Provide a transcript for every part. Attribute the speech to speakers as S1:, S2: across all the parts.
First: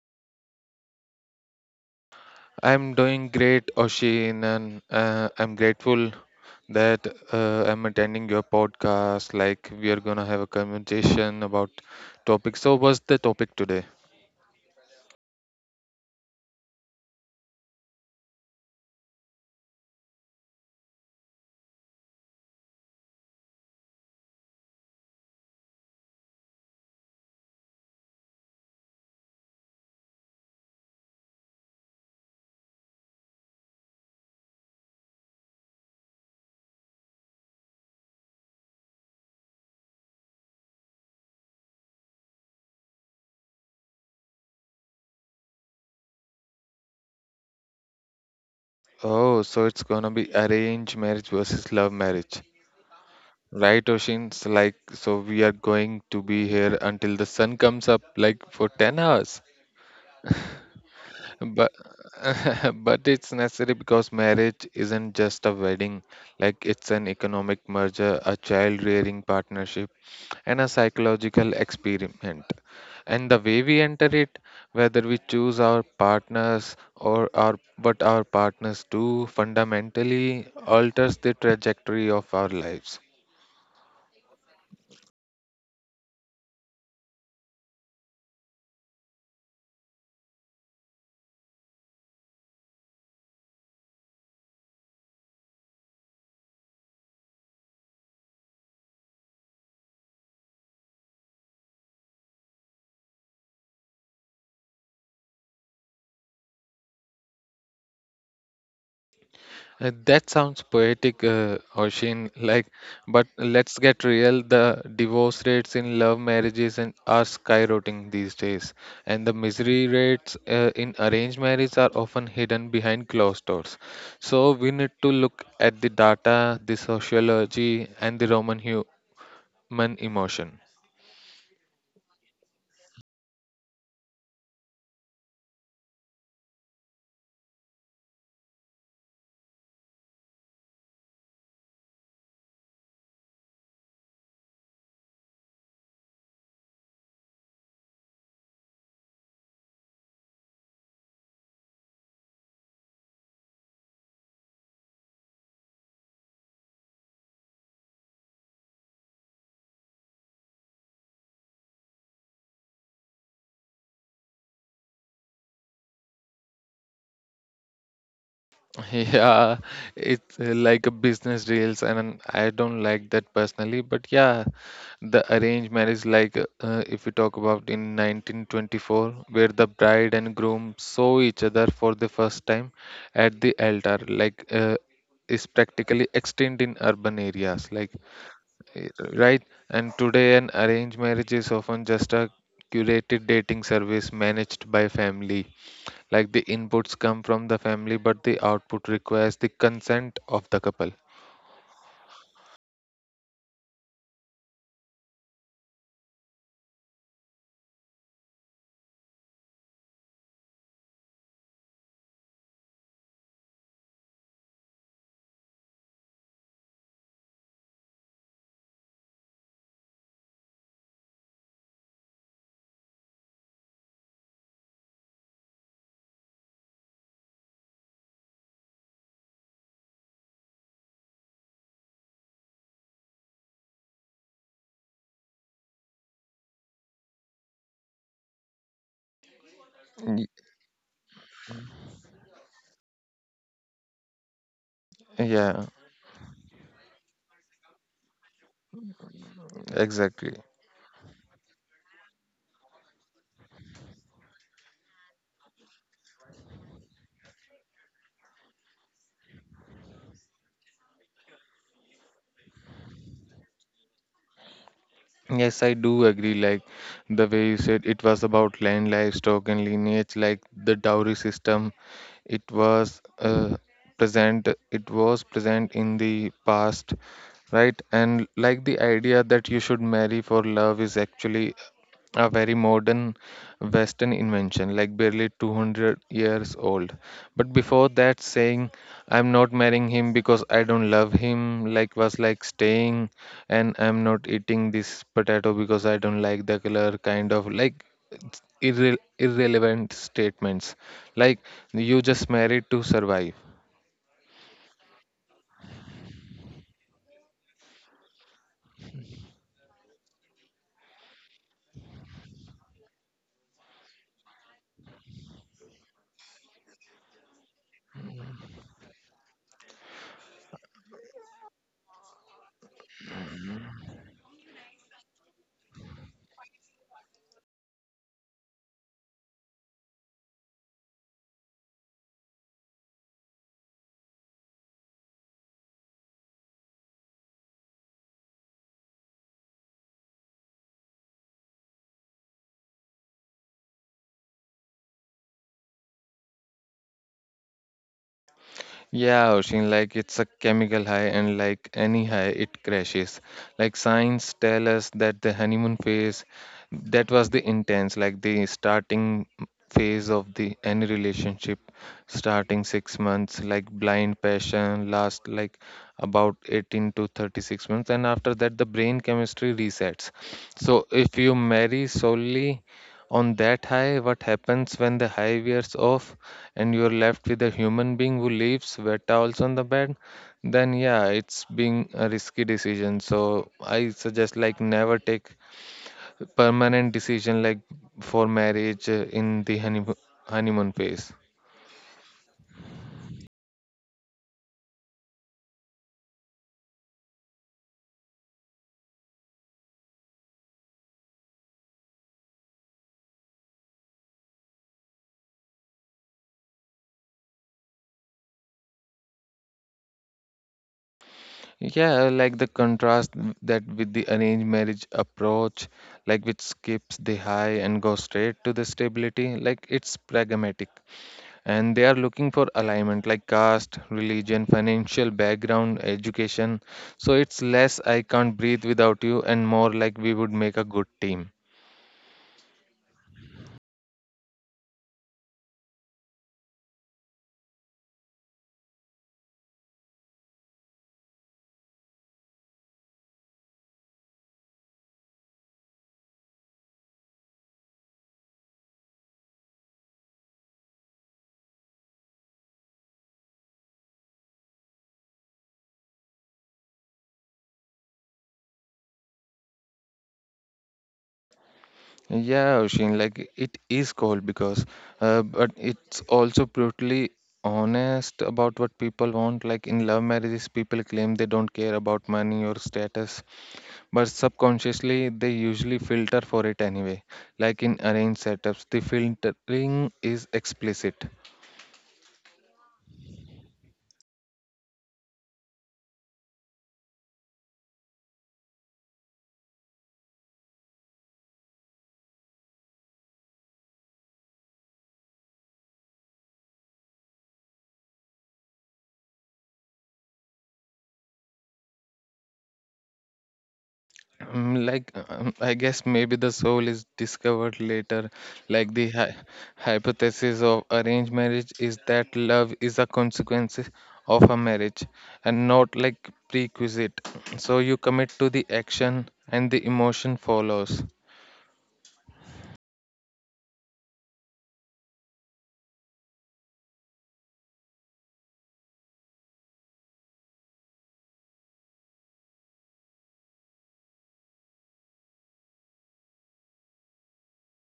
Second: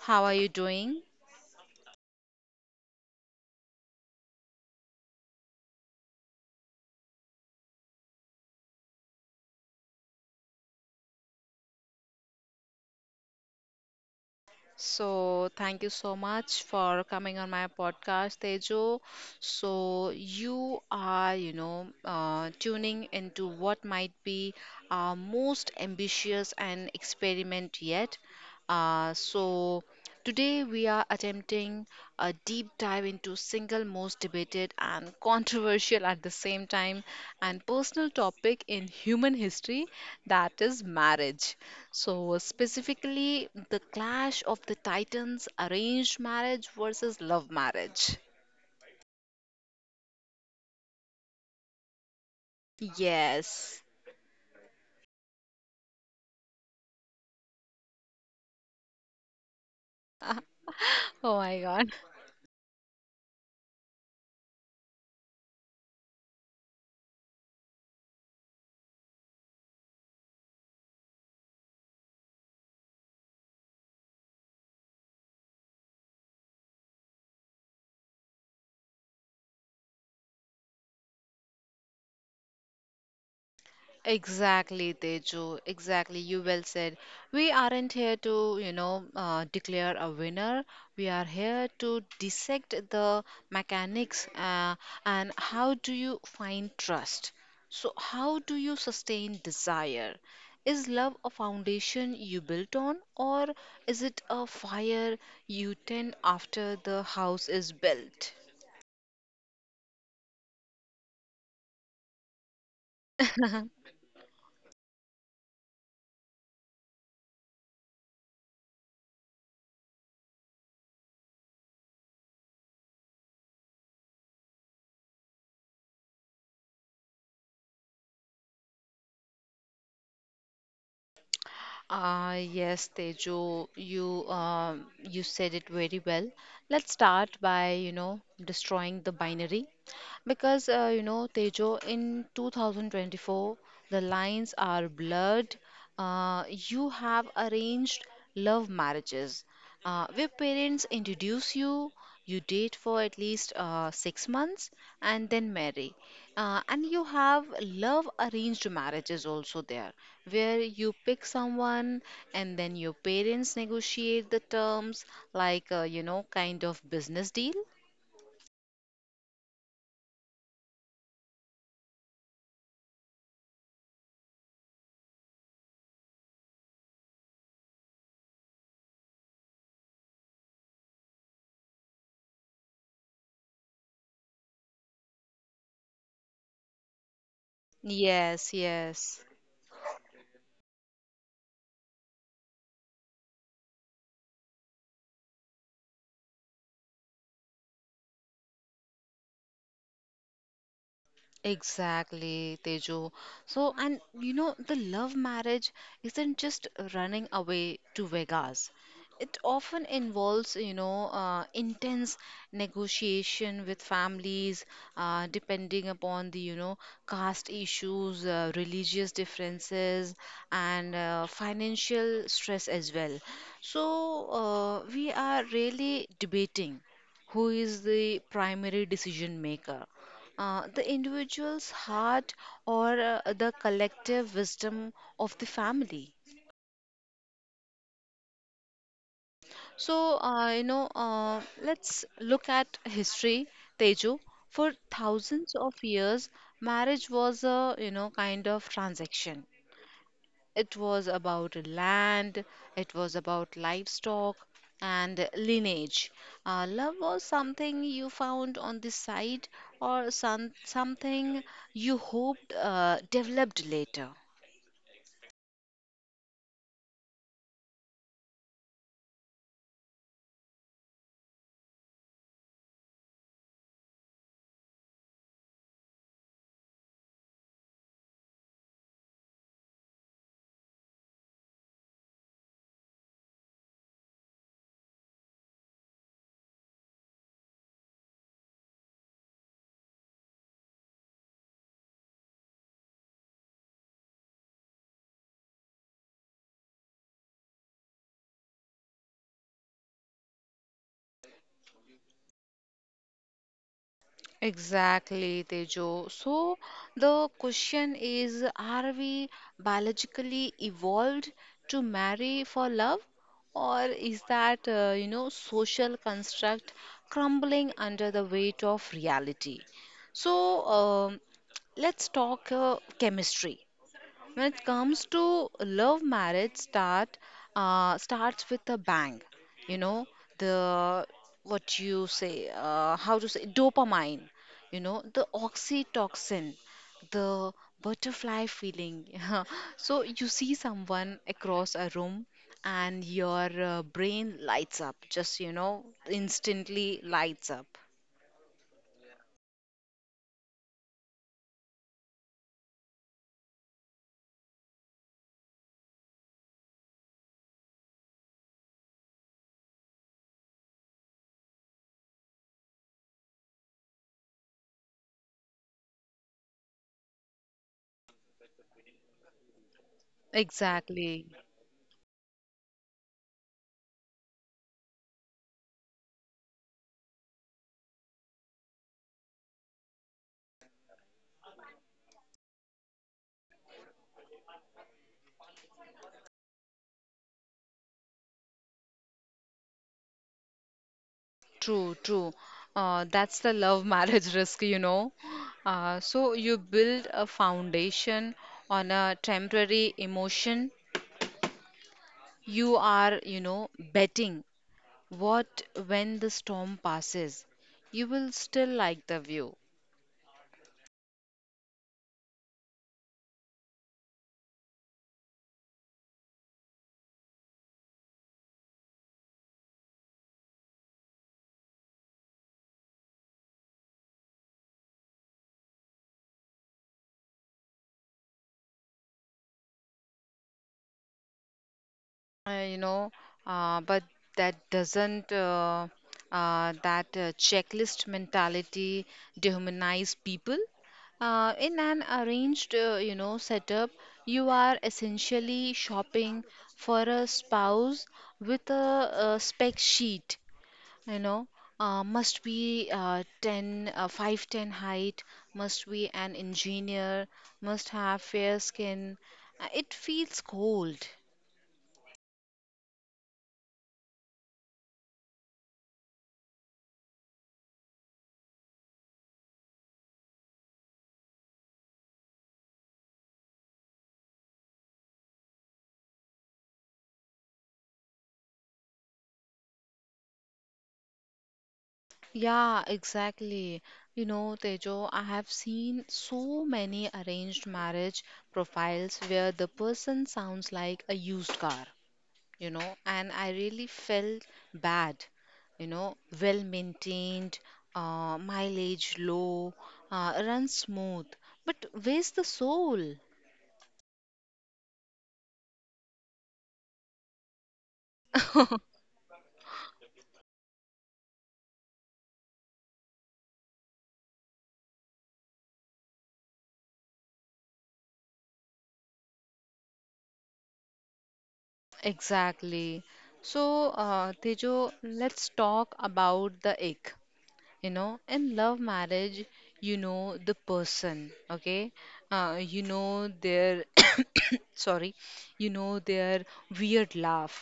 S1: How are you doing?
S2: I'm doing great, Oshin, and I'm grateful that I'm attending your podcast. Like, we are gonna have a conversation about topics. So, what's the topic today?
S1: So, thank you so much for coming on my podcast, Tejo. So, you are, tuning into what might be our most ambitious and experiment yet. Uh, so, Today we are attempting a deep dive into single most debated and controversial at the same time and personal topic in human history, that is marriage. So, specifically, the clash of the titans arranged marriage versus love marriage.
S2: Oh, so it's gonna be arranged marriage versus love marriage, right,
S1: Yes.
S2: Oshin? So, we are going to be here until the sun comes up, like for 10 hours.
S1: Oh my
S2: But
S1: god.
S2: but it's necessary because marriage isn't just a wedding. Like, it's an economic merger, a child-rearing partnership and a psychological experiment. And the way we enter it, whether we choose our partners or our what our partners do, fundamentally alters the trajectory of our lives.
S1: Exactly, Teju. Exactly. You well said. We aren't here to, declare a winner. We are here to dissect the mechanics and how do you find trust? So, how do you sustain desire? Is love a foundation you built on, or is it a fire you tend after the house is built?
S2: That sounds poetic, Oshin. Like, but let's get real. The divorce rates in love marriages and are skyrocketing these days, and the misery rates in arranged marriage are often hidden behind closed doors. So we need to look at the data, the sociology, and the Roman human emotion.
S1: Ah, yes, Tejo, you you said it very well. Let's start by, destroying the binary because Tejo, in 2024, the lines are blurred. You have arranged love marriages. Where parents introduce you, you date for at least 6 months, and then marry. And you have love arranged marriages also there, where you pick someone and then your parents negotiate the terms, like, kind of business deal.
S2: Yeah, it's like a business deals, and I don't like that personally. But yeah, the arranged marriage, like if we talk about in 1924, where the bride and groom saw each other for the first time at the altar, is practically extinct in urban areas,
S1: Yes,
S2: eh,
S1: yes.
S2: right. And today, an arranged marriage is often just a curated dating service managed by family. Like the inputs come from the family, but the output requires the consent of the couple.
S1: Exactly, Tejo. So, and you know, the love marriage isn't just running away to Vegas. It often involves, intense negotiation with families, depending upon the, caste issues, religious differences, and financial stress as well. So, we are really debating who is the primary decision maker the individual's heart or the collective wisdom of the family. So,
S2: Y-
S1: let's look at history, Teju. For thousands
S2: Yeah,
S1: of years, marriage was a, kind of transaction.
S2: exactly.
S1: It was about land, it was about livestock and lineage. Love was something you found on the side or something you hoped developed later.
S2: Yes, I do agree. Like the way you said it was about land, livestock, and lineage, like the dowry system. It was present. It was present in the past, right? And like the idea that you should marry for love is actually a very modern Western invention, like barely 200 years old. But before that, saying, I'm not marrying him because I don't love him, like was like staying, and I'm not eating this potato because I don't like the color, kind of like irrelevant statements. Like, you just married to survive.
S1: Exactly, Tejo. So the question is, are we biologically evolved to marry for love, or is that, social construct crumbling under the weight of reality? So, let's talk chemistry when it comes to love marriage start starts with a bang. You know, the what you say, how to say dopamine, you know, the oxytocin, the butterfly feeling. So you see someone across a room and your brain lights up, just you know, instantly lights up.
S2: Yeah, Oshin, like it's a chemical high, and like any high, it crashes. Like science tell us that the honeymoon phase, that was the intense, like the starting phase of the any relationship, starting 6 months, like blind passion last like about 18 to 36 months, and after that the brain chemistry resets. So if
S1: Exactly.
S2: you marry solely on that high, what happens when the high wears off? And you're left with a human being who leaves wet towels on the bed, then yeah, it's being a risky decision. So I suggest like never take permanent decision like for marriage in the honeymoon phase.
S1: True, true. That's the love marriage risk, you know. So you build a foundation on a temporary emotion. You are, betting what when the storm passes, you will still like the view.
S2: Yeah, like the contrast that with the arranged marriage approach, like which skips the high and goes straight to the stability, like it's pragmatic. And they are looking for alignment like caste, religion, financial background, education. So it's less I can't breathe without you and more like we would make a good team.
S1: uh, you know, but that doesn't that checklist mentality dehumanize people. In an arranged, setup, you are essentially shopping for a spouse with a spec sheet. You know, must be 10, 5'10 height, must be an engineer, must have fair skin. It feels cold.
S2: Yeah, Oshin, like it is cold because, but it's also brutally honest about what people want. Like in love marriages, people claim they don't care about money or status, but subconsciously they usually filter for it anyway. Like in arranged setups, the filtering is explicit.
S1: Yeah, exactly. You know, Tejo, I have seen so many arranged marriage profiles where the person sounds like a used car, you know, and I really felt bad, you know, well maintained, mileage low, runs smooth, but where's the soul?
S2: Like, I guess maybe the soul is discovered later. Like the hypothesis of arranged marriage is that love is a consequence of a marriage and not like prerequisite. So you commit to the action and the emotion follows.
S1: Exactly. So, Tejo, let's talk about the egg. You know, in love marriage, you know the person, okay, you know their sorry, you know their weird laugh,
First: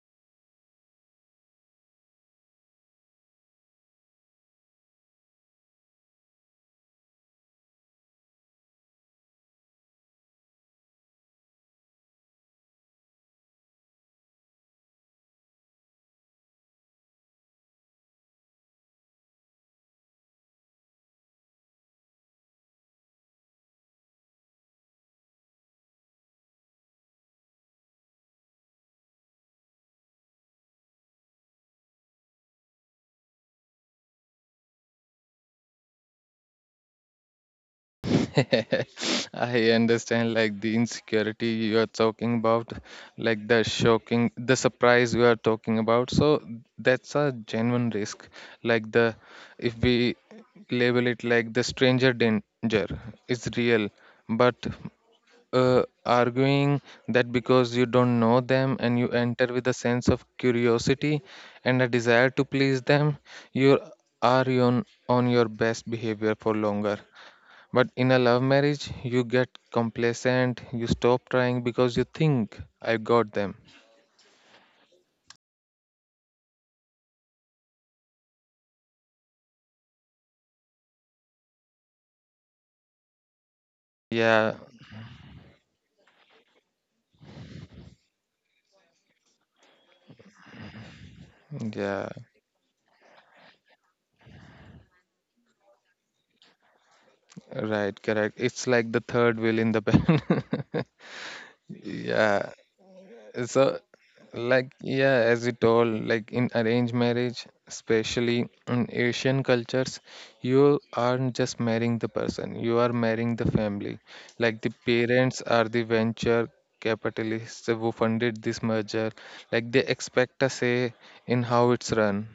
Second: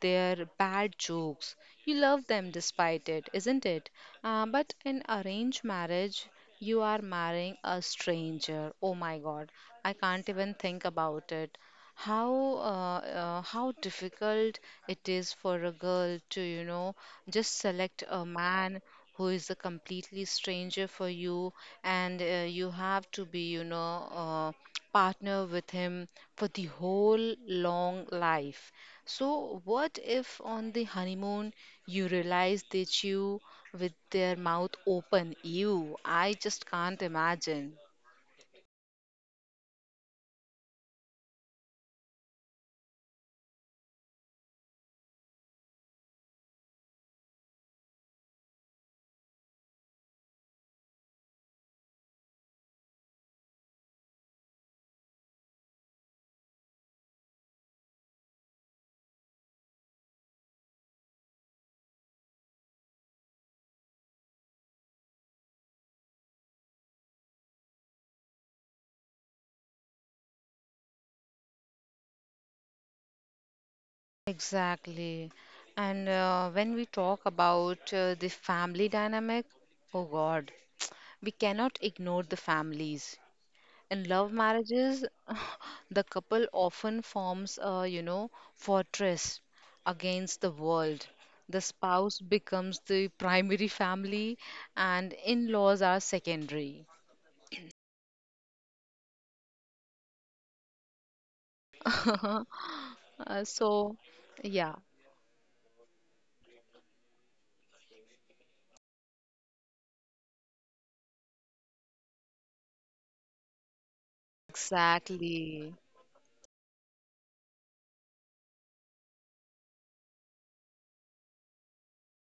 S1: their bad jokes, you love them despite it, isn't it? Uh, but in arranged marriage you are marrying a stranger. Oh my god, I can't even think about it. How how difficult it is for a girl to, you know, just select a man who is a completely stranger for you, and you have to be, partner with him for the whole long life. So what if on the honeymoon you realize they chew with their mouth open? Ew, I just can't imagine.
S2: I understand, like the insecurity you are talking about, like the shocking, the surprise you are talking about. So that's a genuine risk. Like the, if we label it like the stranger danger, is real. But arguing that because you don't know them and you enter with a sense of curiosity and a desire to please them, you are on your best behavior for longer but in a love marriage, you get complacent, you stop trying because you think, I've got them.
S1: Exactly. And when we talk about the family dynamic, oh God, we cannot ignore the families. In love
S2: Yeah,
S1: marriages, the couple often forms a, fortress against the world. The
S2: yeah,
S1: spouse becomes the primary family, and in-laws are secondary.
S2: right, correct. It's like the third wheel in the band. Yeah,
S1: Uh,
S2: so,
S1: so,
S2: like,
S1: yeah,
S2: yeah, as you told, like in arranged marriage, especially in Asian cultures, you aren't just marrying the person, you are marrying the family. Like, the parents are
S1: exactly.
S2: the venture capitalists who funded this merger. Like, they expect a say in how it's run.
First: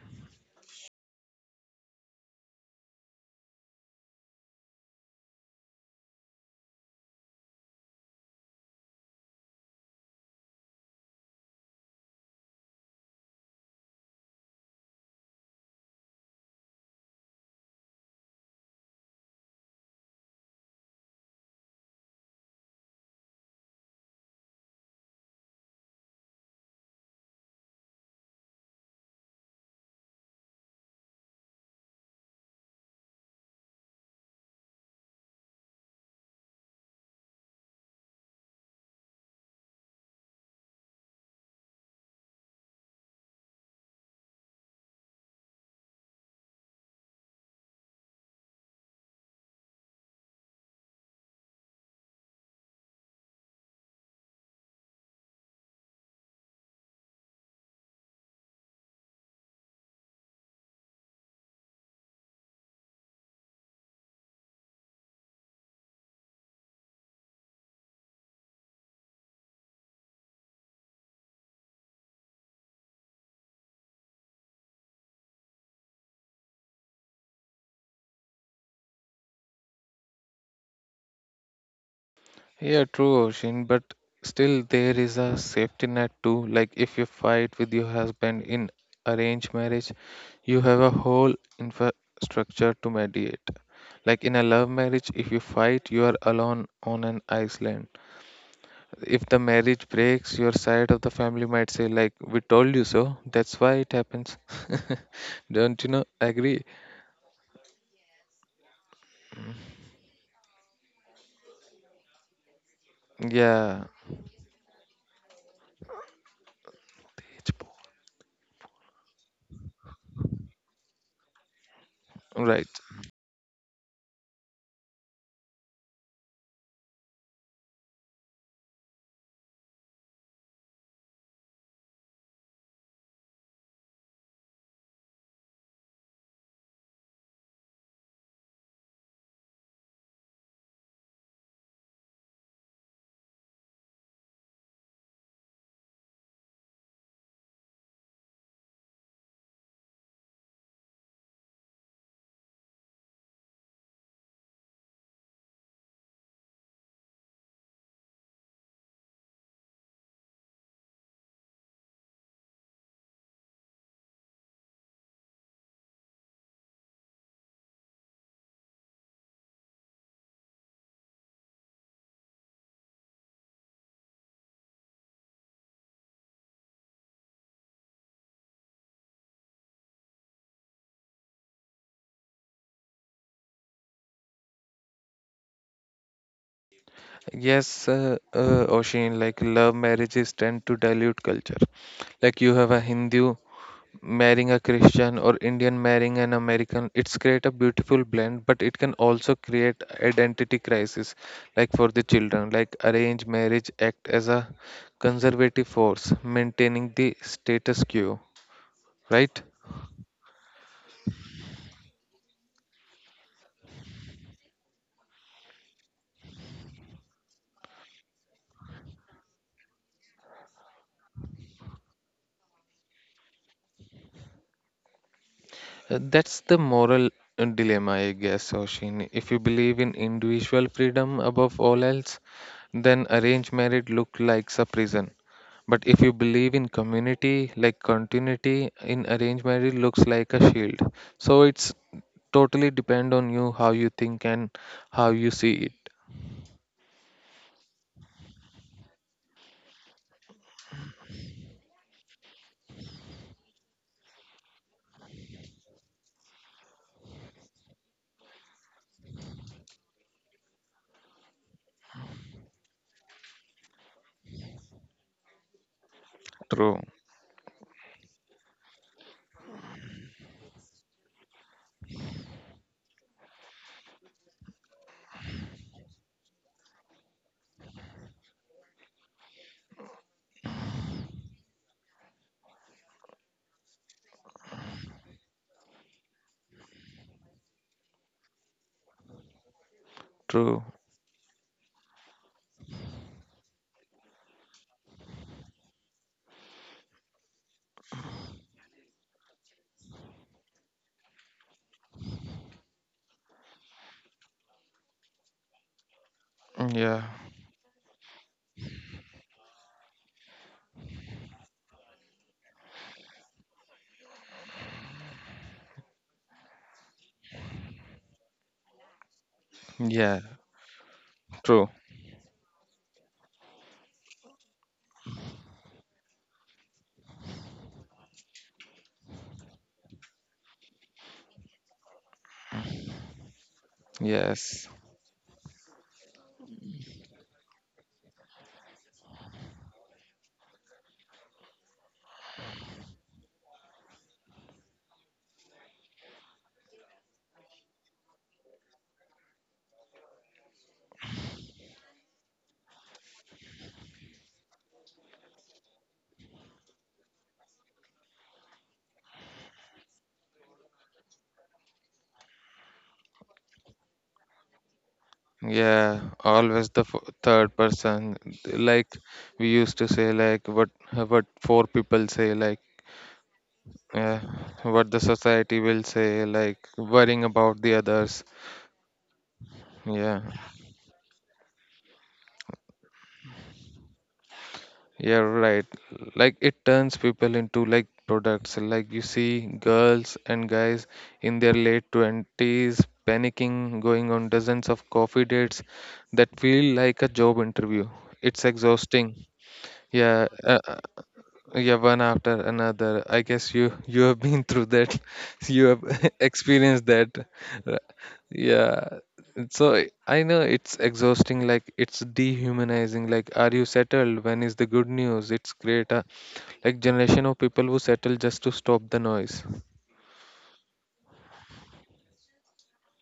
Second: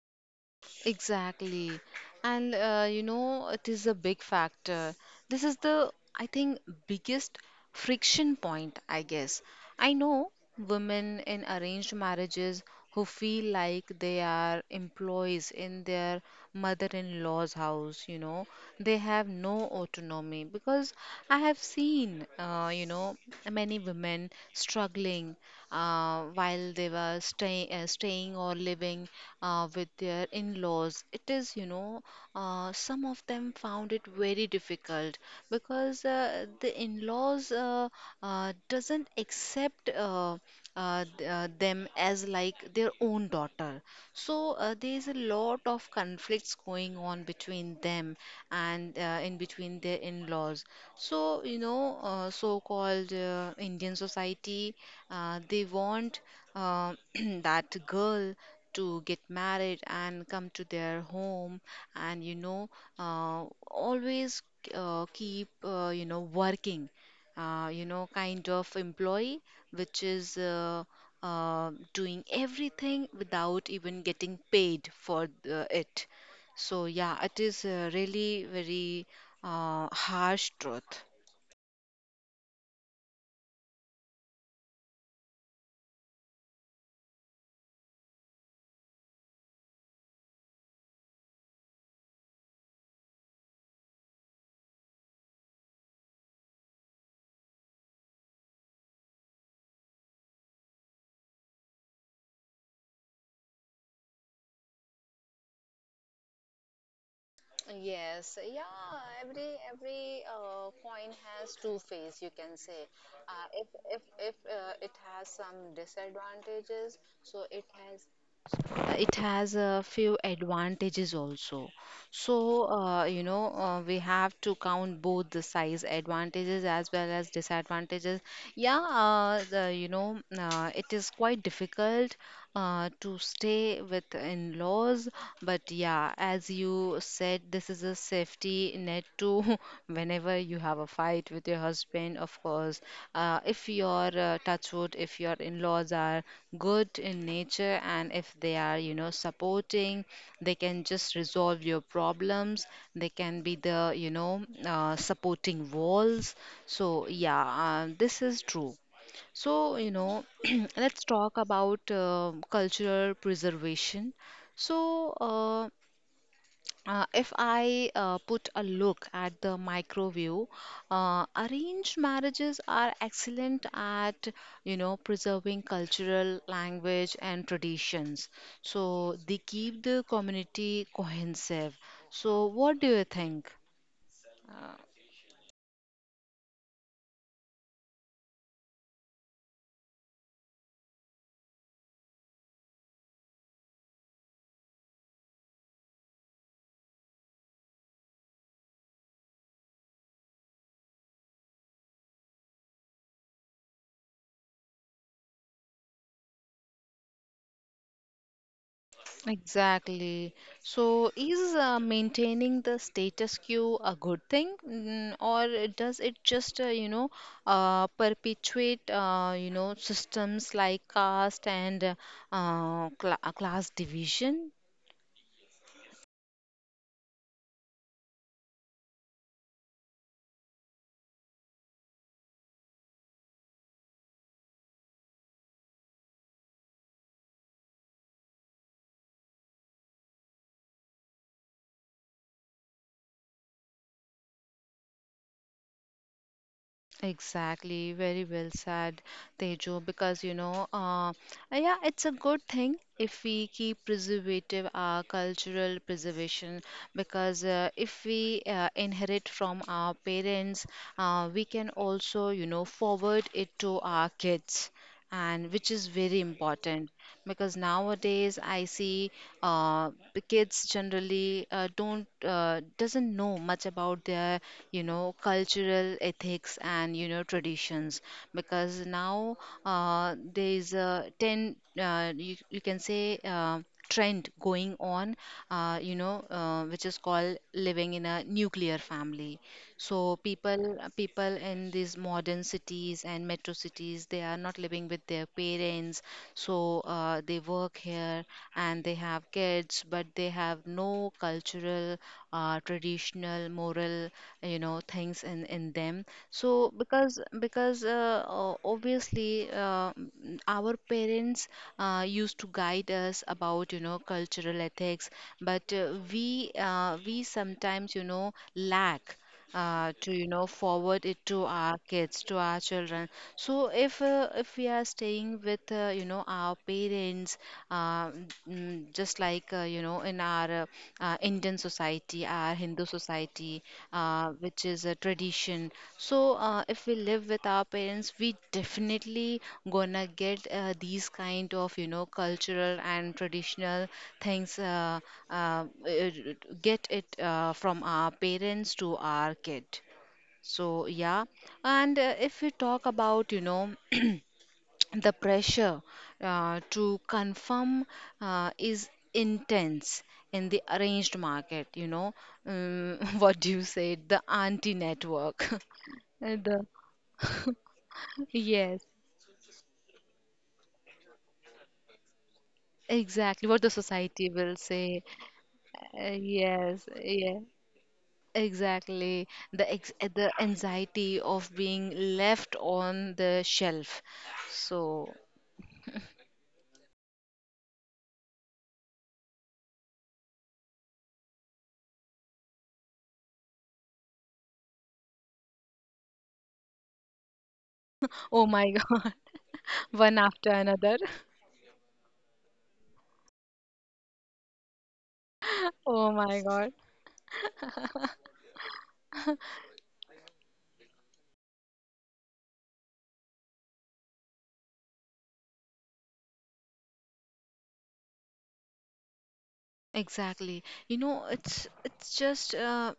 S1: Exactly. And you know, it is a big factor. This is the, I think, biggest friction point, I guess. I know women in arranged marriages who feel like they are employees in their mother in law's house, you know. They have no autonomy because I have seen, many women struggling while they were staying or living with their in laws. It is, you know, some of them found it very difficult because the in laws doesn't accept them as like their own daughter, so there's a lot of conflicts going on between them and in between their in-laws. So, so-called Indian society, they want uh, that girl to get married and come to their home and, uh, always keep, working. Kind of employee, which is doing everything without even getting paid for the, it. So, yeah, it is really very harsh truth.
S2: Yeah, true, Oshin, but still there is a safety net too. Like if you fight with your husband in arranged marriage, you have a whole infrastructure to mediate. Like in a love marriage, if you fight, you are alone on an island. If the marriage breaks, your side of the family might say, like, we told you so, that's why it happens. Don't you know? Agree?
S1: Yes, yeah, every coin has two face, you can say. If
S2: Yeah.
S1: if if uh, it has some disadvantages, so
S2: It's bo-
S1: it has a few advantages also.
S2: Right.
S1: So, we have to count both the size advantages as well as disadvantages. Yeah, the, it is quite difficult to stay with in-laws. But yeah, as you said, this is a safety net too. Whenever you have a fight with your husband, of course, if your touch wood, if your in-laws are good in nature and if they are, supporting, they can just resolve your problems. They can be the, supporting walls. So yeah, this is true. So, you know, let's talk about cultural preservation. So, if I put a look at the micro view, arranged marriages are excellent at, preserving cultural language and traditions. So, they keep the community cohesive. So, what do you think?
S2: Yes, Oshin, like love marriages tend to dilute culture. Like you have a Hindu marrying a Christian or Indian marrying an American. It's create a beautiful blend, but it can also create identity crisis, like for the children. Like arranged marriage act as a conservative force, maintaining the status quo, right?
S1: Exactly. So, is maintaining the status quo a good thing, mm, or does it just, perpetuate, systems like caste and class division?
S2: That's the moral dilemma, I guess, Oshin. If you believe in individual freedom above all else, then arranged marriage looks like a prison. But if you believe in community, like continuity in arranged marriage looks like a shield. So it's totally depend on you how you think and how you see it.
S1: Exactly, very well said, Tejo, because yeah, it's a good thing if we keep preservative our cultural preservation because if we inherit from our parents, we can also, forward it to our kids and which is very
S2: True,
S1: important because nowadays I see the kids generally don't doesn't know much about their, you know, cultural ethics and, you know, traditions because now there is a 10, you can say, trend going on, which is called living in a nuclear family. So
S2: true.
S1: people in these modern cities and metro cities, they are not living with their parents. So they work here and they have kids, but they have no cultural, traditional, moral, things in them.
S2: Mm,
S1: So
S2: yeah,
S1: because obviously our parents used to guide us about, you know, cultural ethics, but we sometimes, you know, lack to,
S2: yeah,
S1: you know, forward it to
S2: true.
S1: our kids, to our children. So if if we are staying with, our parents, uh, just like, in our Indian society, our Hindu society,
S2: Yes.
S1: which is a tradition. So if we live with our parents, we definitely gonna get these kind of, you know, cultural and traditional things uh, uh, get it from our parents to our kid. So yeah, and if we talk about, you know, the pressure to confirm is intense in the arranged market, you know, what do you say? The anti network.
S2: Yeah,
S1: Uh,
S2: always
S1: the
S2: the third person.
S1: yes,
S2: Like we used to say, like what four people say, like
S1: exactly what the
S2: yeah,
S1: society will
S2: what the
S1: say.
S2: society will say, like
S1: Yes,
S2: worrying
S1: yeah,
S2: about the others.
S1: exactly the ex
S2: Yeah,
S1: the anxiety of being left on the shelf, so
S2: yeah, right. Like it turns people into like products. Like you see girls and guys in their late 20s panicking, going on dozens of coffee dates that feel like a job interview. It's
S1: oh my god,
S2: exhausting.
S1: one
S2: Yeah,
S1: after another.
S2: yeah one after another, I guess you have been through that. You have
S1: Oh my god.
S2: experienced that. Ra- yeah, so I know it's exhausting, like it's dehumanizing, like are you settled, when is the good news, it's great, like generation of people who settle just to stop the noise.
S1: Exactly. You know, it's it's just uh,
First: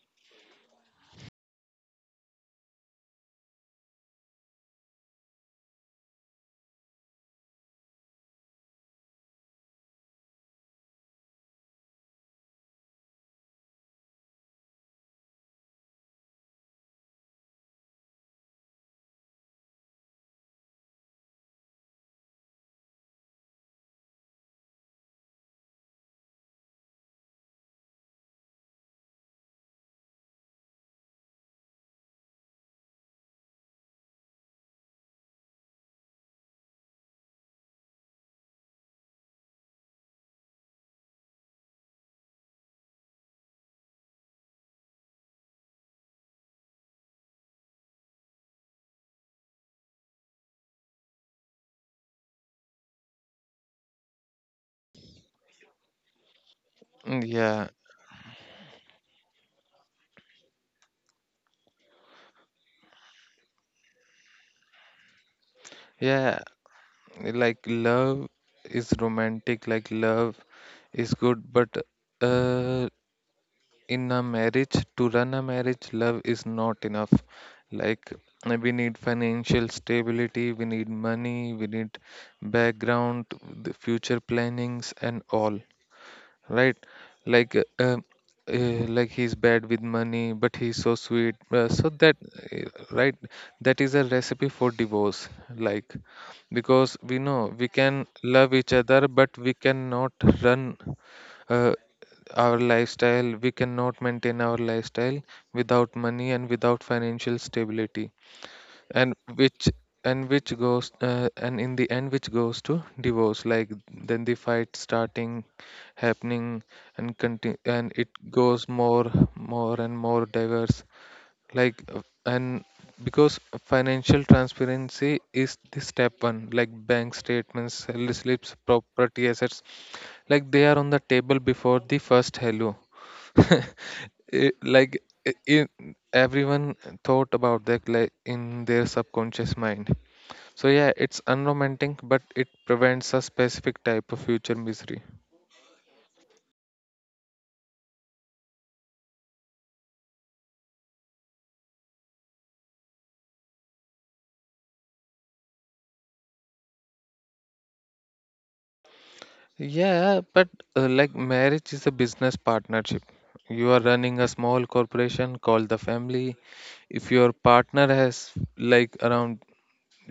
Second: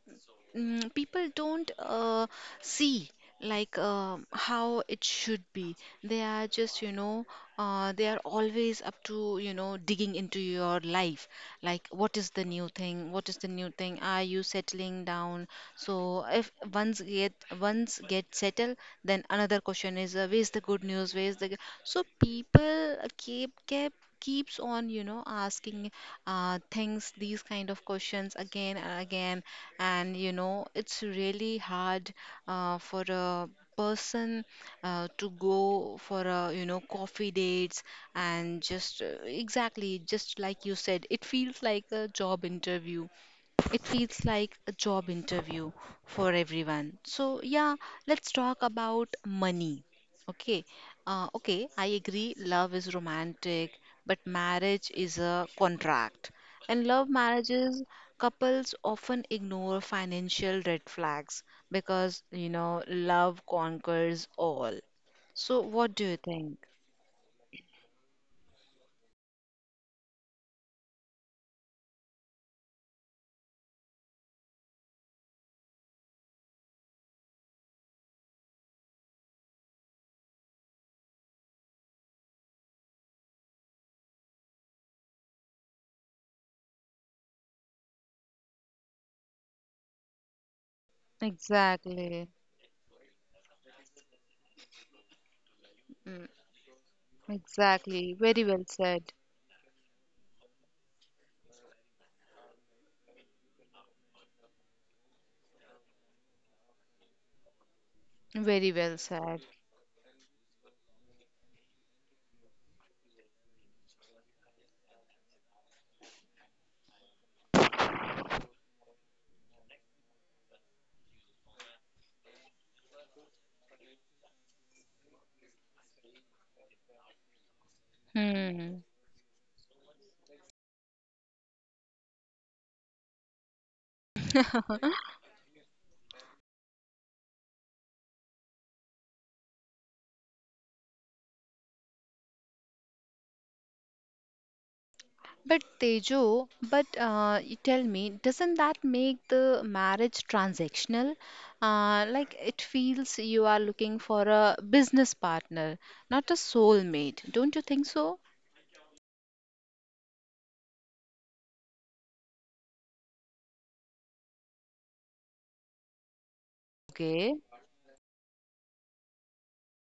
S1: mm, people don't see like how it should be. They are just, they are always up to, digging into your life. Like, what is the new thing? What is the new thing? Are you settling down? So if once get settled, then another question is, "Where's the good news? Where's the g-" So people keeps on, asking things, these kind of questions again and again. And you know, it's really hard for a person to go for a coffee dates and just exactly just like you said, it feels like a job interview it feels like a job interview for everyone. So, yeah, let's talk about money. Okay. Okay, I agree. Love is romantic, but marriage is a contract. And
S2: Mm,
S1: love
S2: yeah,
S1: marriages, couples often ignore financial red flags because, you know, love conquers all. So, what do
S2: yeah,
S1: you think?
S2: like love is romantic, like love is good, but uh in a marriage, to run a marriage love is not enough. We need financial stability, we need money, we need background, the future plannings and all, right? like uh, um, like he's bad with money but he's so sweet so that
S1: Exactly.
S2: uh, right, that is a recipe for divorce, like
S1: Mm.
S2: because we know we can
S1: Exactly.
S2: love
S1: Very
S2: each
S1: well
S2: other but
S1: said.
S2: we cannot run uh, our lifestyle, we cannot maintain our lifestyle without money and without financial stability.
S1: Very
S2: and
S1: well
S2: which
S1: said.
S2: and which goes uh, and in the end which goes to divorce, like then the fight starting happening and continue and it goes more more and more diverse. Like and Because financial transparency is the step one, like bank statements, sell slips,
S1: Hmm.
S2: property assets, like they are on the table before the first hello. It, like in everyone thought about that like in their subconscious mind. So yeah it's unromantic but it prevents a specific type of future misery.
S1: But Tejo, but you tell me, doesn't that make the marriage transactional? Like it feels you are looking for a business partner, not a soulmate. Don't you think so?
S2: Yeah, but like marriage is a business partnership, you are running a small corporation called the family. If your
S1: Okay.
S2: partner has like around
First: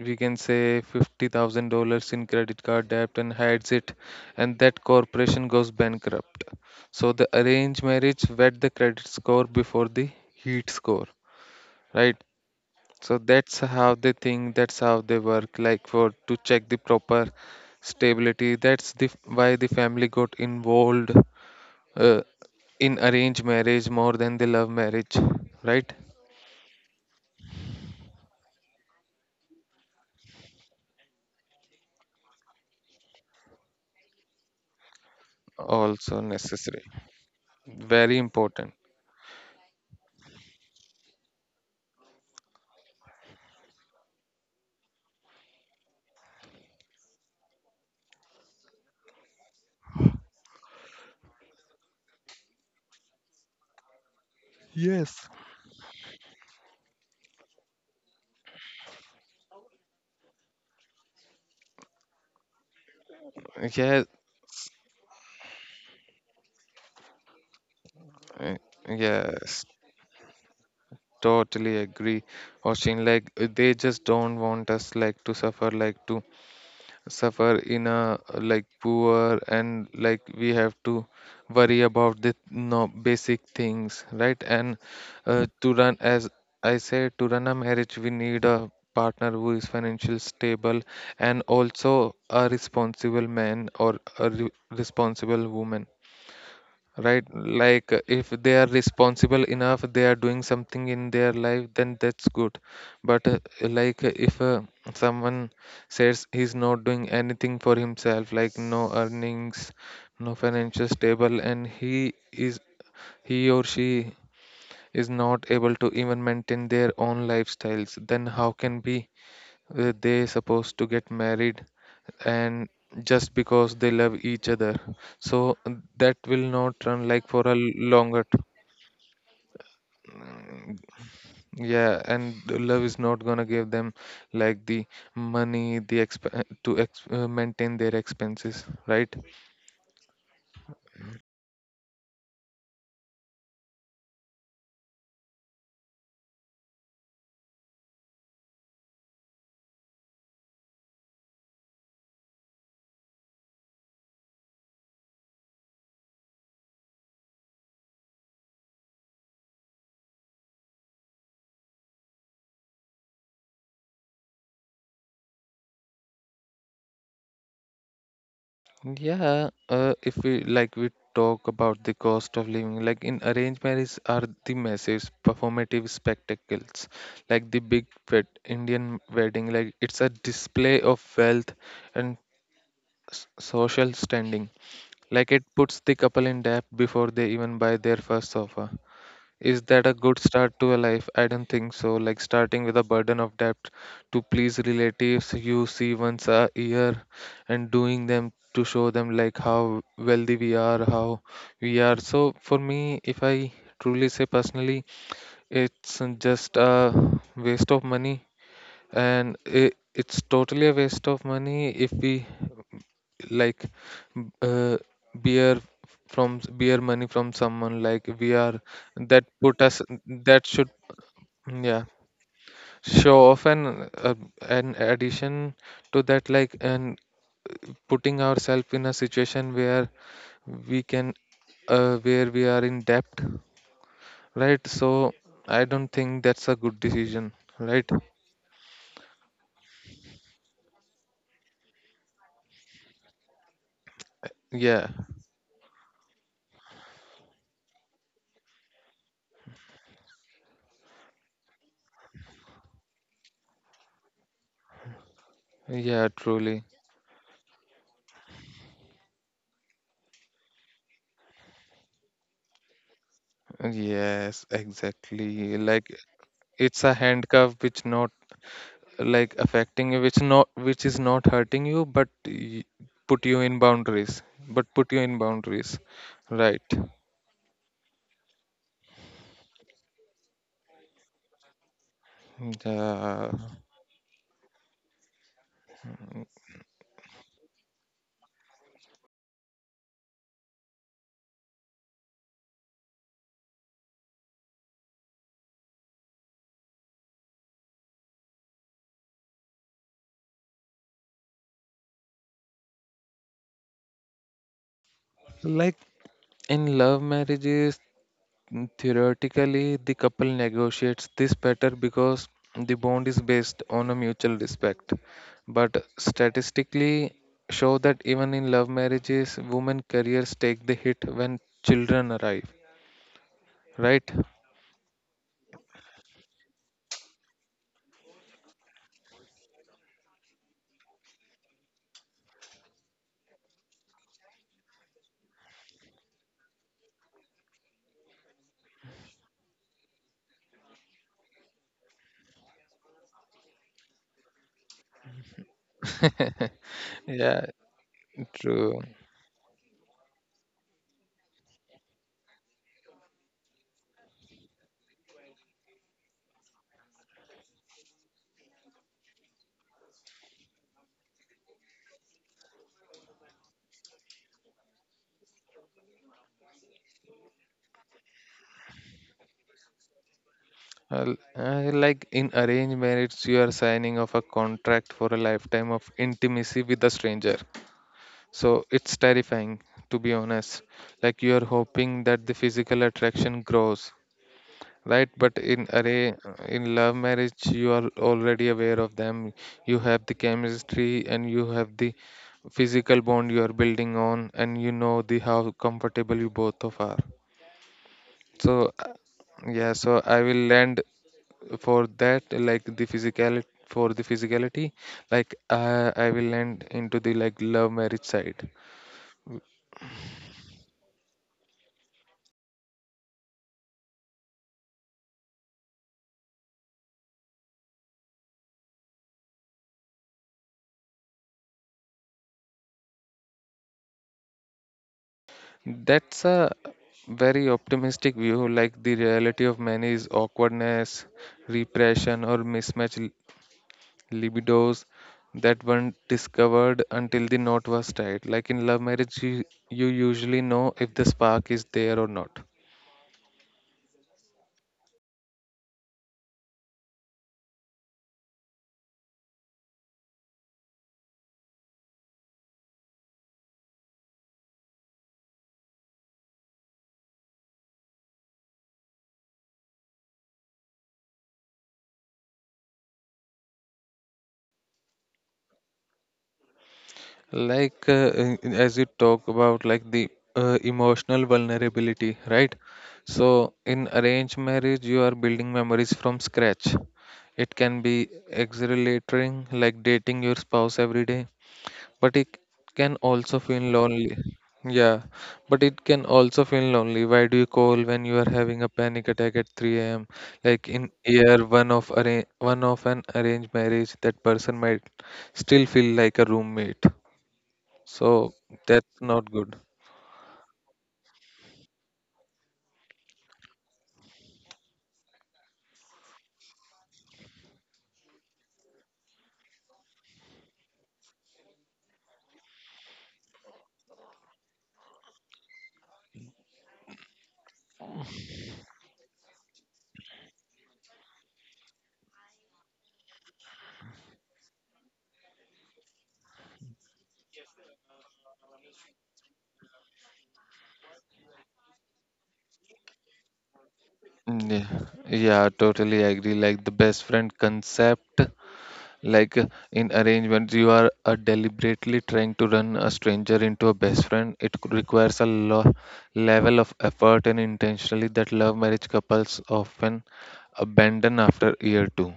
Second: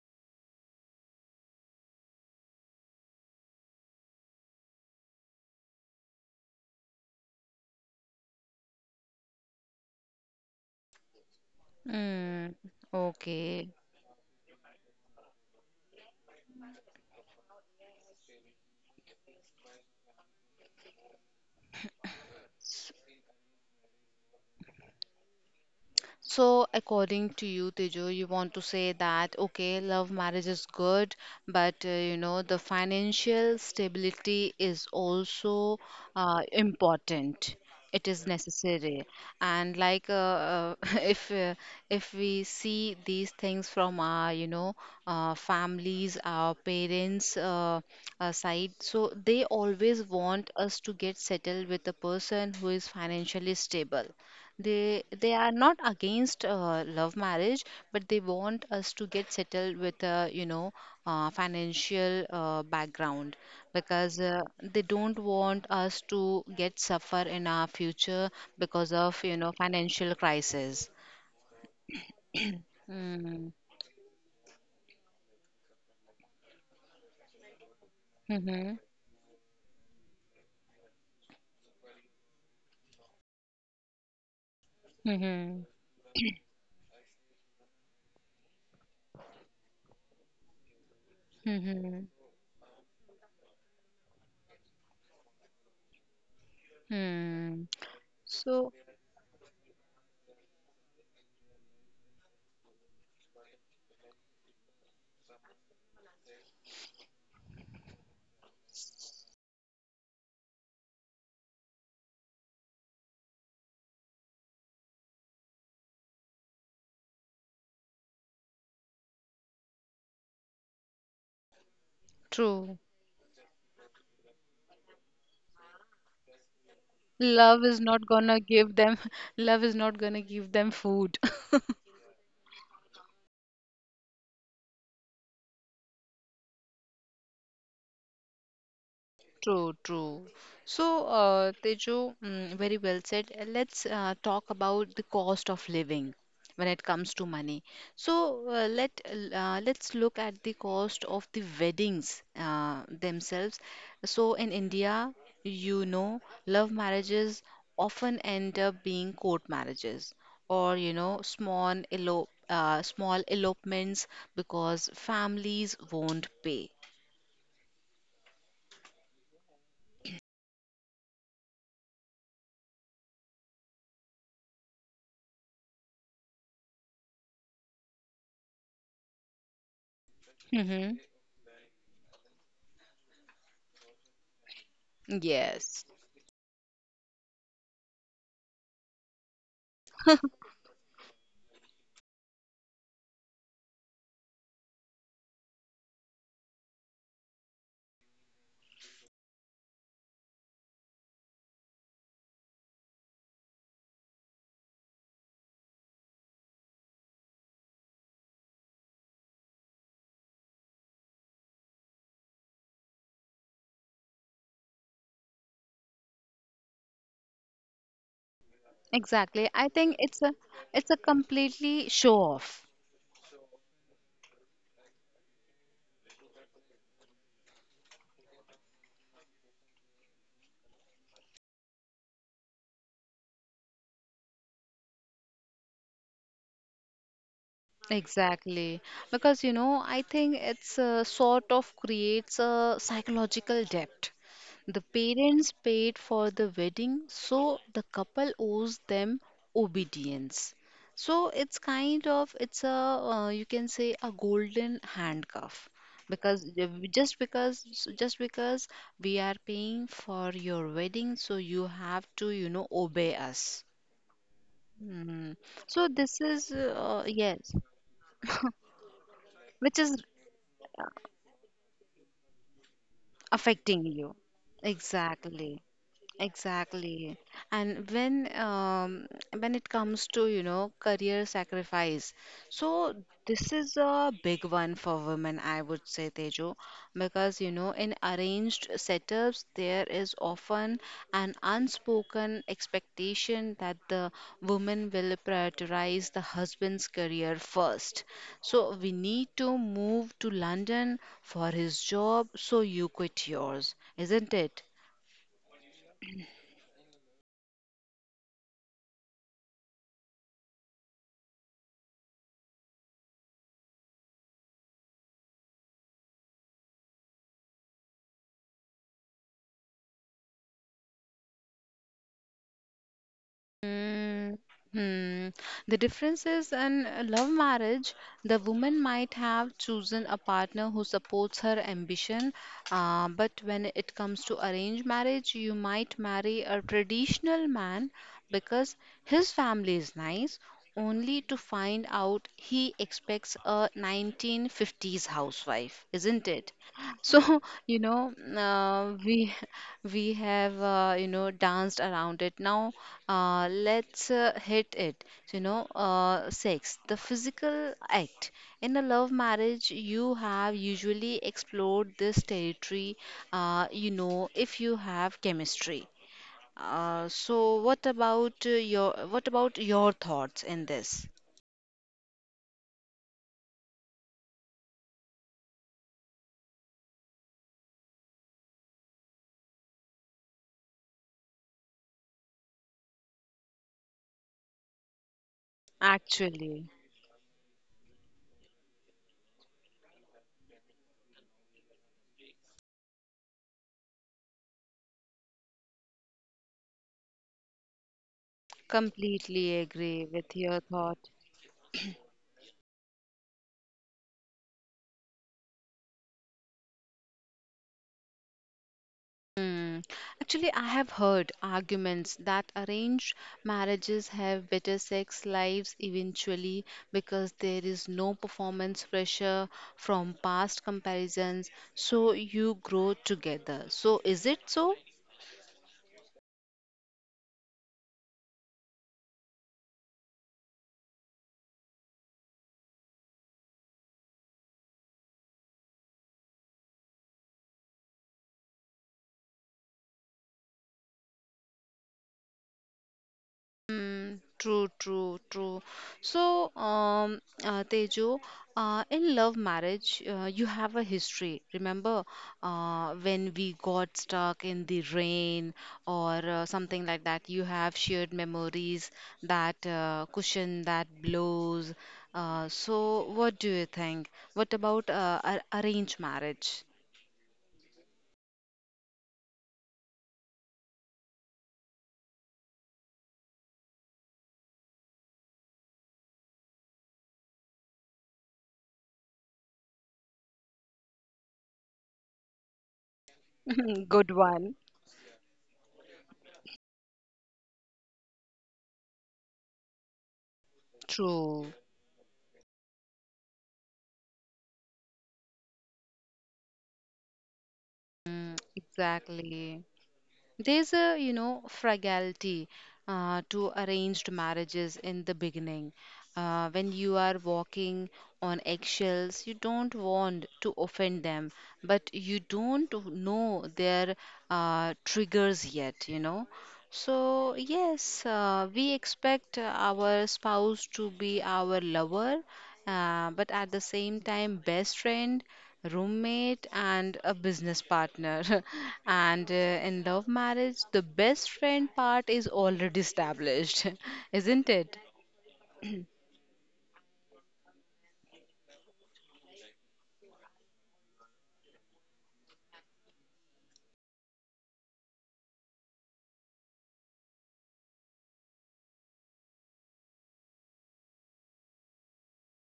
S2: we can say $50,000 in credit card debt and hides it, and that corporation goes bankrupt. So the arranged marriage wet the credit score before the heat score, right?
S1: Mm,
S2: So that's
S1: okay.
S2: how they think, that's how they work, like for to check the proper stability. That's the why the family got involved uh, in arranged marriage more than the love marriage, right?
S1: So, according to you, Tejo, you want to say that okay, love marriage is good, but you know, the financial stability is also
S2: Also necessary,
S1: important. It
S2: very
S1: is
S2: important.
S1: necessary, and if if we see these things from our families, our parents side, so they always want us to get settled with a person who is financially stable. they
S2: Yes.
S1: they are not against love marriage, but they want us to get settled with a financial background
S2: Yeah,
S1: because they don't want us to get suffer in our future
S2: Uh,
S1: because of
S2: yes,
S1: financial crisis.
S2: totally agree, Oshin. Like
S1: Mm.
S2: they just don't want us like to suffer in a like
S1: Mm-hmm.
S2: poor and like we have to worry about the no basic things, right? And
S1: Mm-hmm.
S2: to run, as I said, to run a marriage, we need a partner who is financially stable and
S1: Mm-hmm.
S2: also a responsible man or a re responsible woman, right?
S1: Hmm.
S2: If they are
S1: So
S2: responsible enough, they are doing something in their life, then that's good. But uh, like uh, if uh, someone says he's not doing anything for himself, like no earnings, no financial stable, and he or she is not able to even maintain their own lifestyles, then how can be? They supposed to get married,
S1: true.
S2: and just because they love each other, so that will not run like for a
S1: Love is not
S2: longer
S1: gonna give them, love is not gonna give them food.
S2: yeah, and the love is not gonna give them, like, the money, the exp- to ex- maintain their expenses, right?
S1: True, true. So, Tejo, mm, very well said. Let's talk about the cost of living when it comes to money. So, let's look at the cost of the weddings themselves. So, in India, you know, love marriages often end up being court marriages or you know, small elopements because families won't pay.
S2: Yeah, if we talk about the cost of living. Like in arranged marriage are the massive performative spectacles, like the big wed Indian wedding. Like it's a
S1: Hmm.
S2: display of wealth and social standing. Like it
S1: Yes.
S2: puts the couple in debt before they even buy their first sofa. Is that a good start to a life? I don't think so. Like starting with a burden of debt to please relatives you see once a year, and doing them to show them like how wealthy we are, how we are. So for me, if I truly say personally, it's just a waste of money, and it's totally a waste of money if we like uh, beer from beer money from someone, like we are,
S1: Exactly.
S2: that
S1: I
S2: put
S1: think
S2: us
S1: it's a
S2: that
S1: it's a
S2: should
S1: completely
S2: yeah,
S1: show off.
S2: show off. And an addition to that, like, and putting ourselves in a situation where we can where we are in debt, right? So I don't think that's a good decision, right?
S1: Exactly. Because you know, I think it's a sort of creates a psychological debt. The
S2: Yeah,
S1: parents paid for the wedding, so the couple owes them obedience. So it's kind of it's a you can say a golden handcuff
S2: yeah,
S1: because
S2: truly.
S1: just because we are paying for your wedding, so you have to you know obey us.
S2: Yes,
S1: Mm.
S2: exactly,
S1: So
S2: like
S1: this is
S2: it's a
S1: yes,
S2: handcuff which not, like,
S1: which is
S2: affecting you, which is not hurting you, but put you
S1: affecting
S2: in
S1: you.
S2: boundaries, but put you in
S1: Exactly.
S2: boundaries, right?
S1: Exactly. And when it comes to, you know, career sacrifice, so this
S2: Yeah.
S1: is a big one for women, I would say, Tejo, because, you know, in arranged setups, there is often an unspoken expectation that the woman will prioritize the husband's career first. So we need to move to London for his job, so you quit yours, isn't it?
S2: Like in love marriages, theoretically the couple negotiates this better because the bond is based on a mutual respect, but statistically show that even in love marriages women careers take the hit when children arrive, right?
S1: Mm. Hmm. The difference is in a love marriage, the woman might have chosen a partner who supports her ambition, but when it comes to arranged marriage, you might marry a traditional man because his family is nice, only to find out he expects a 1950s housewife, isn't it? So,
S2: Yeah,
S1: you know,
S2: true.
S1: we we have you know danced around it. Now let's hit it. So, you know, sex, the physical act. In a love marriage, you have usually explored this territory, you know, if you have chemistry. So what about your thoughts in this?
S2: Well, like in arranged marriage, you are signing off a contract for a lifetime of intimacy with a stranger. So it's terrifying, to be honest. Like you are hoping that the physical attraction grows, right?
S1: Actually,
S2: In love marriage, you are already aware of them. You have the chemistry and you have the physical bond you are building on, and you know the how comfortable you both of are. So
S1: completely
S2: yeah,
S1: agree
S2: so
S1: with
S2: I
S1: your
S2: will
S1: thought.
S2: land for that like the physical for the physicality. I will end into the like love marriage side.
S1: Hmm. Actually, I have heard arguments that arranged marriages have better sex lives eventually because there is no performance pressure from past comparisons, so you grow together. So, is it so?
S2: That's a very optimistic view, like the reality of many is awkwardness, repression, or mismatched libidos that weren't discovered until the knot was tied. Like in love marriage, you usually know if the spark is there or not.
S1: True, true, true. So, Tejo, in love marriage, you have a history. Remember, when we got stuck in the rain or something like that, you have shared memories, that cushion that blows. So, what do you think? What about arranged marriage?
S2: As you talk about, like, the emotional vulnerability, right? So in arranged marriage, you are building memories from scratch. It can be exhilarating, like dating your spouse every day, but it can also feel
S1: Good
S2: lonely.
S1: one.
S2: Yeah, but it can also feel lonely. Why do you call when you are having a panic attack at 3 a.m. Like in
S1: True.
S2: year one of one of an arranged marriage, that person might still feel like a roommate.
S1: Mm,
S2: So that's not
S1: exactly.
S2: good.
S1: There's a, you know, fragility to arranged marriages in the beginning. When you are walking on eggshells, you don't want to offend them, but you don't know their triggers yet, you know. So, yes, we expect our spouse to be our lover, but at the same time, best friend, roommate and a business partner. And in love marriage the best friend part is already established, isn't it?
S2: Mm. Yeah, yeah, totally agree. Like the best friend concept. like uh, in arrangements, you are deliberately trying to run a stranger into a best friend. It requires a lo level of effort and intentionally that love marriage couples often abandon after year two.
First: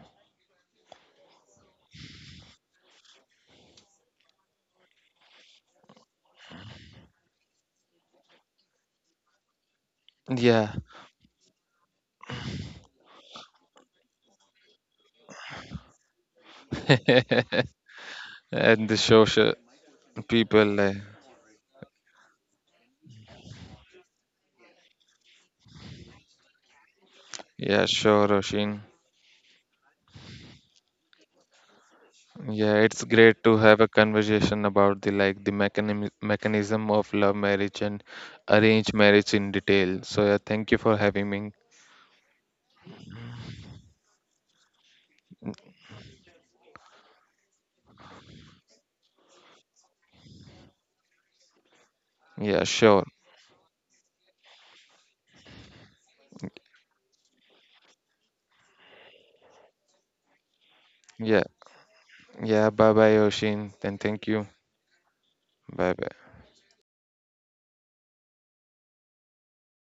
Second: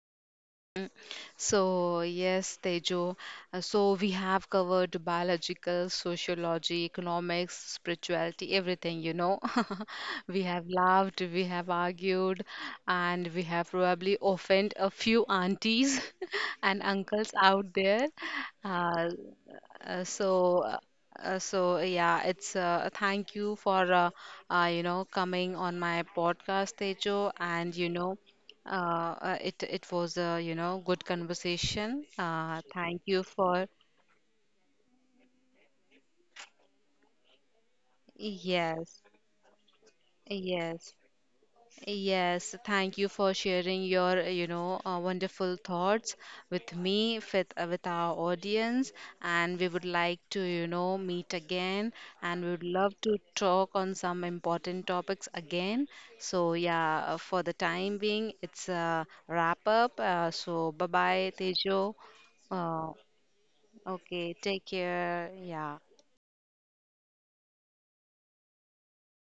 S1: So, yes, Tejo. So, we have covered biological, sociology, economics, spirituality, everything, you know. We have
S2: Yeah,
S1: laughed, we have argued, and we have probably offended a few aunties and uncles out there.
S2: and the
S1: Uh,
S2: social
S1: uh, so,
S2: people,
S1: uh,
S2: like,
S1: so yeah, it's thank you for you know coming on my podcast, Tejo, and
S2: yeah, sure, Roshin.
S1: it was a, you know, good conversation.
S2: Yeah,
S1: Thank
S2: it's
S1: you
S2: great to
S1: for
S2: have a conversation about the mechanism of love marriage and arranged
S1: yes,
S2: marriage in detail. So yeah, thank you
S1: yes,
S2: for having me.
S1: yes. Thank you for sharing your, you know, wonderful thoughts with me, with our audience, and we would like to, you know, meet again, and we would
S2: Yeah,
S1: love
S2: sure.
S1: to talk on some important topics again. So yeah, for the time being, it's a wrap up. So bye bye,
S2: Yeah.
S1: Tejo.
S2: Yeah,
S1: Uh,
S2: bye bye, Oshin. And thank
S1: Okay,
S2: you.
S1: take care. Yeah.
S2: Bye bye.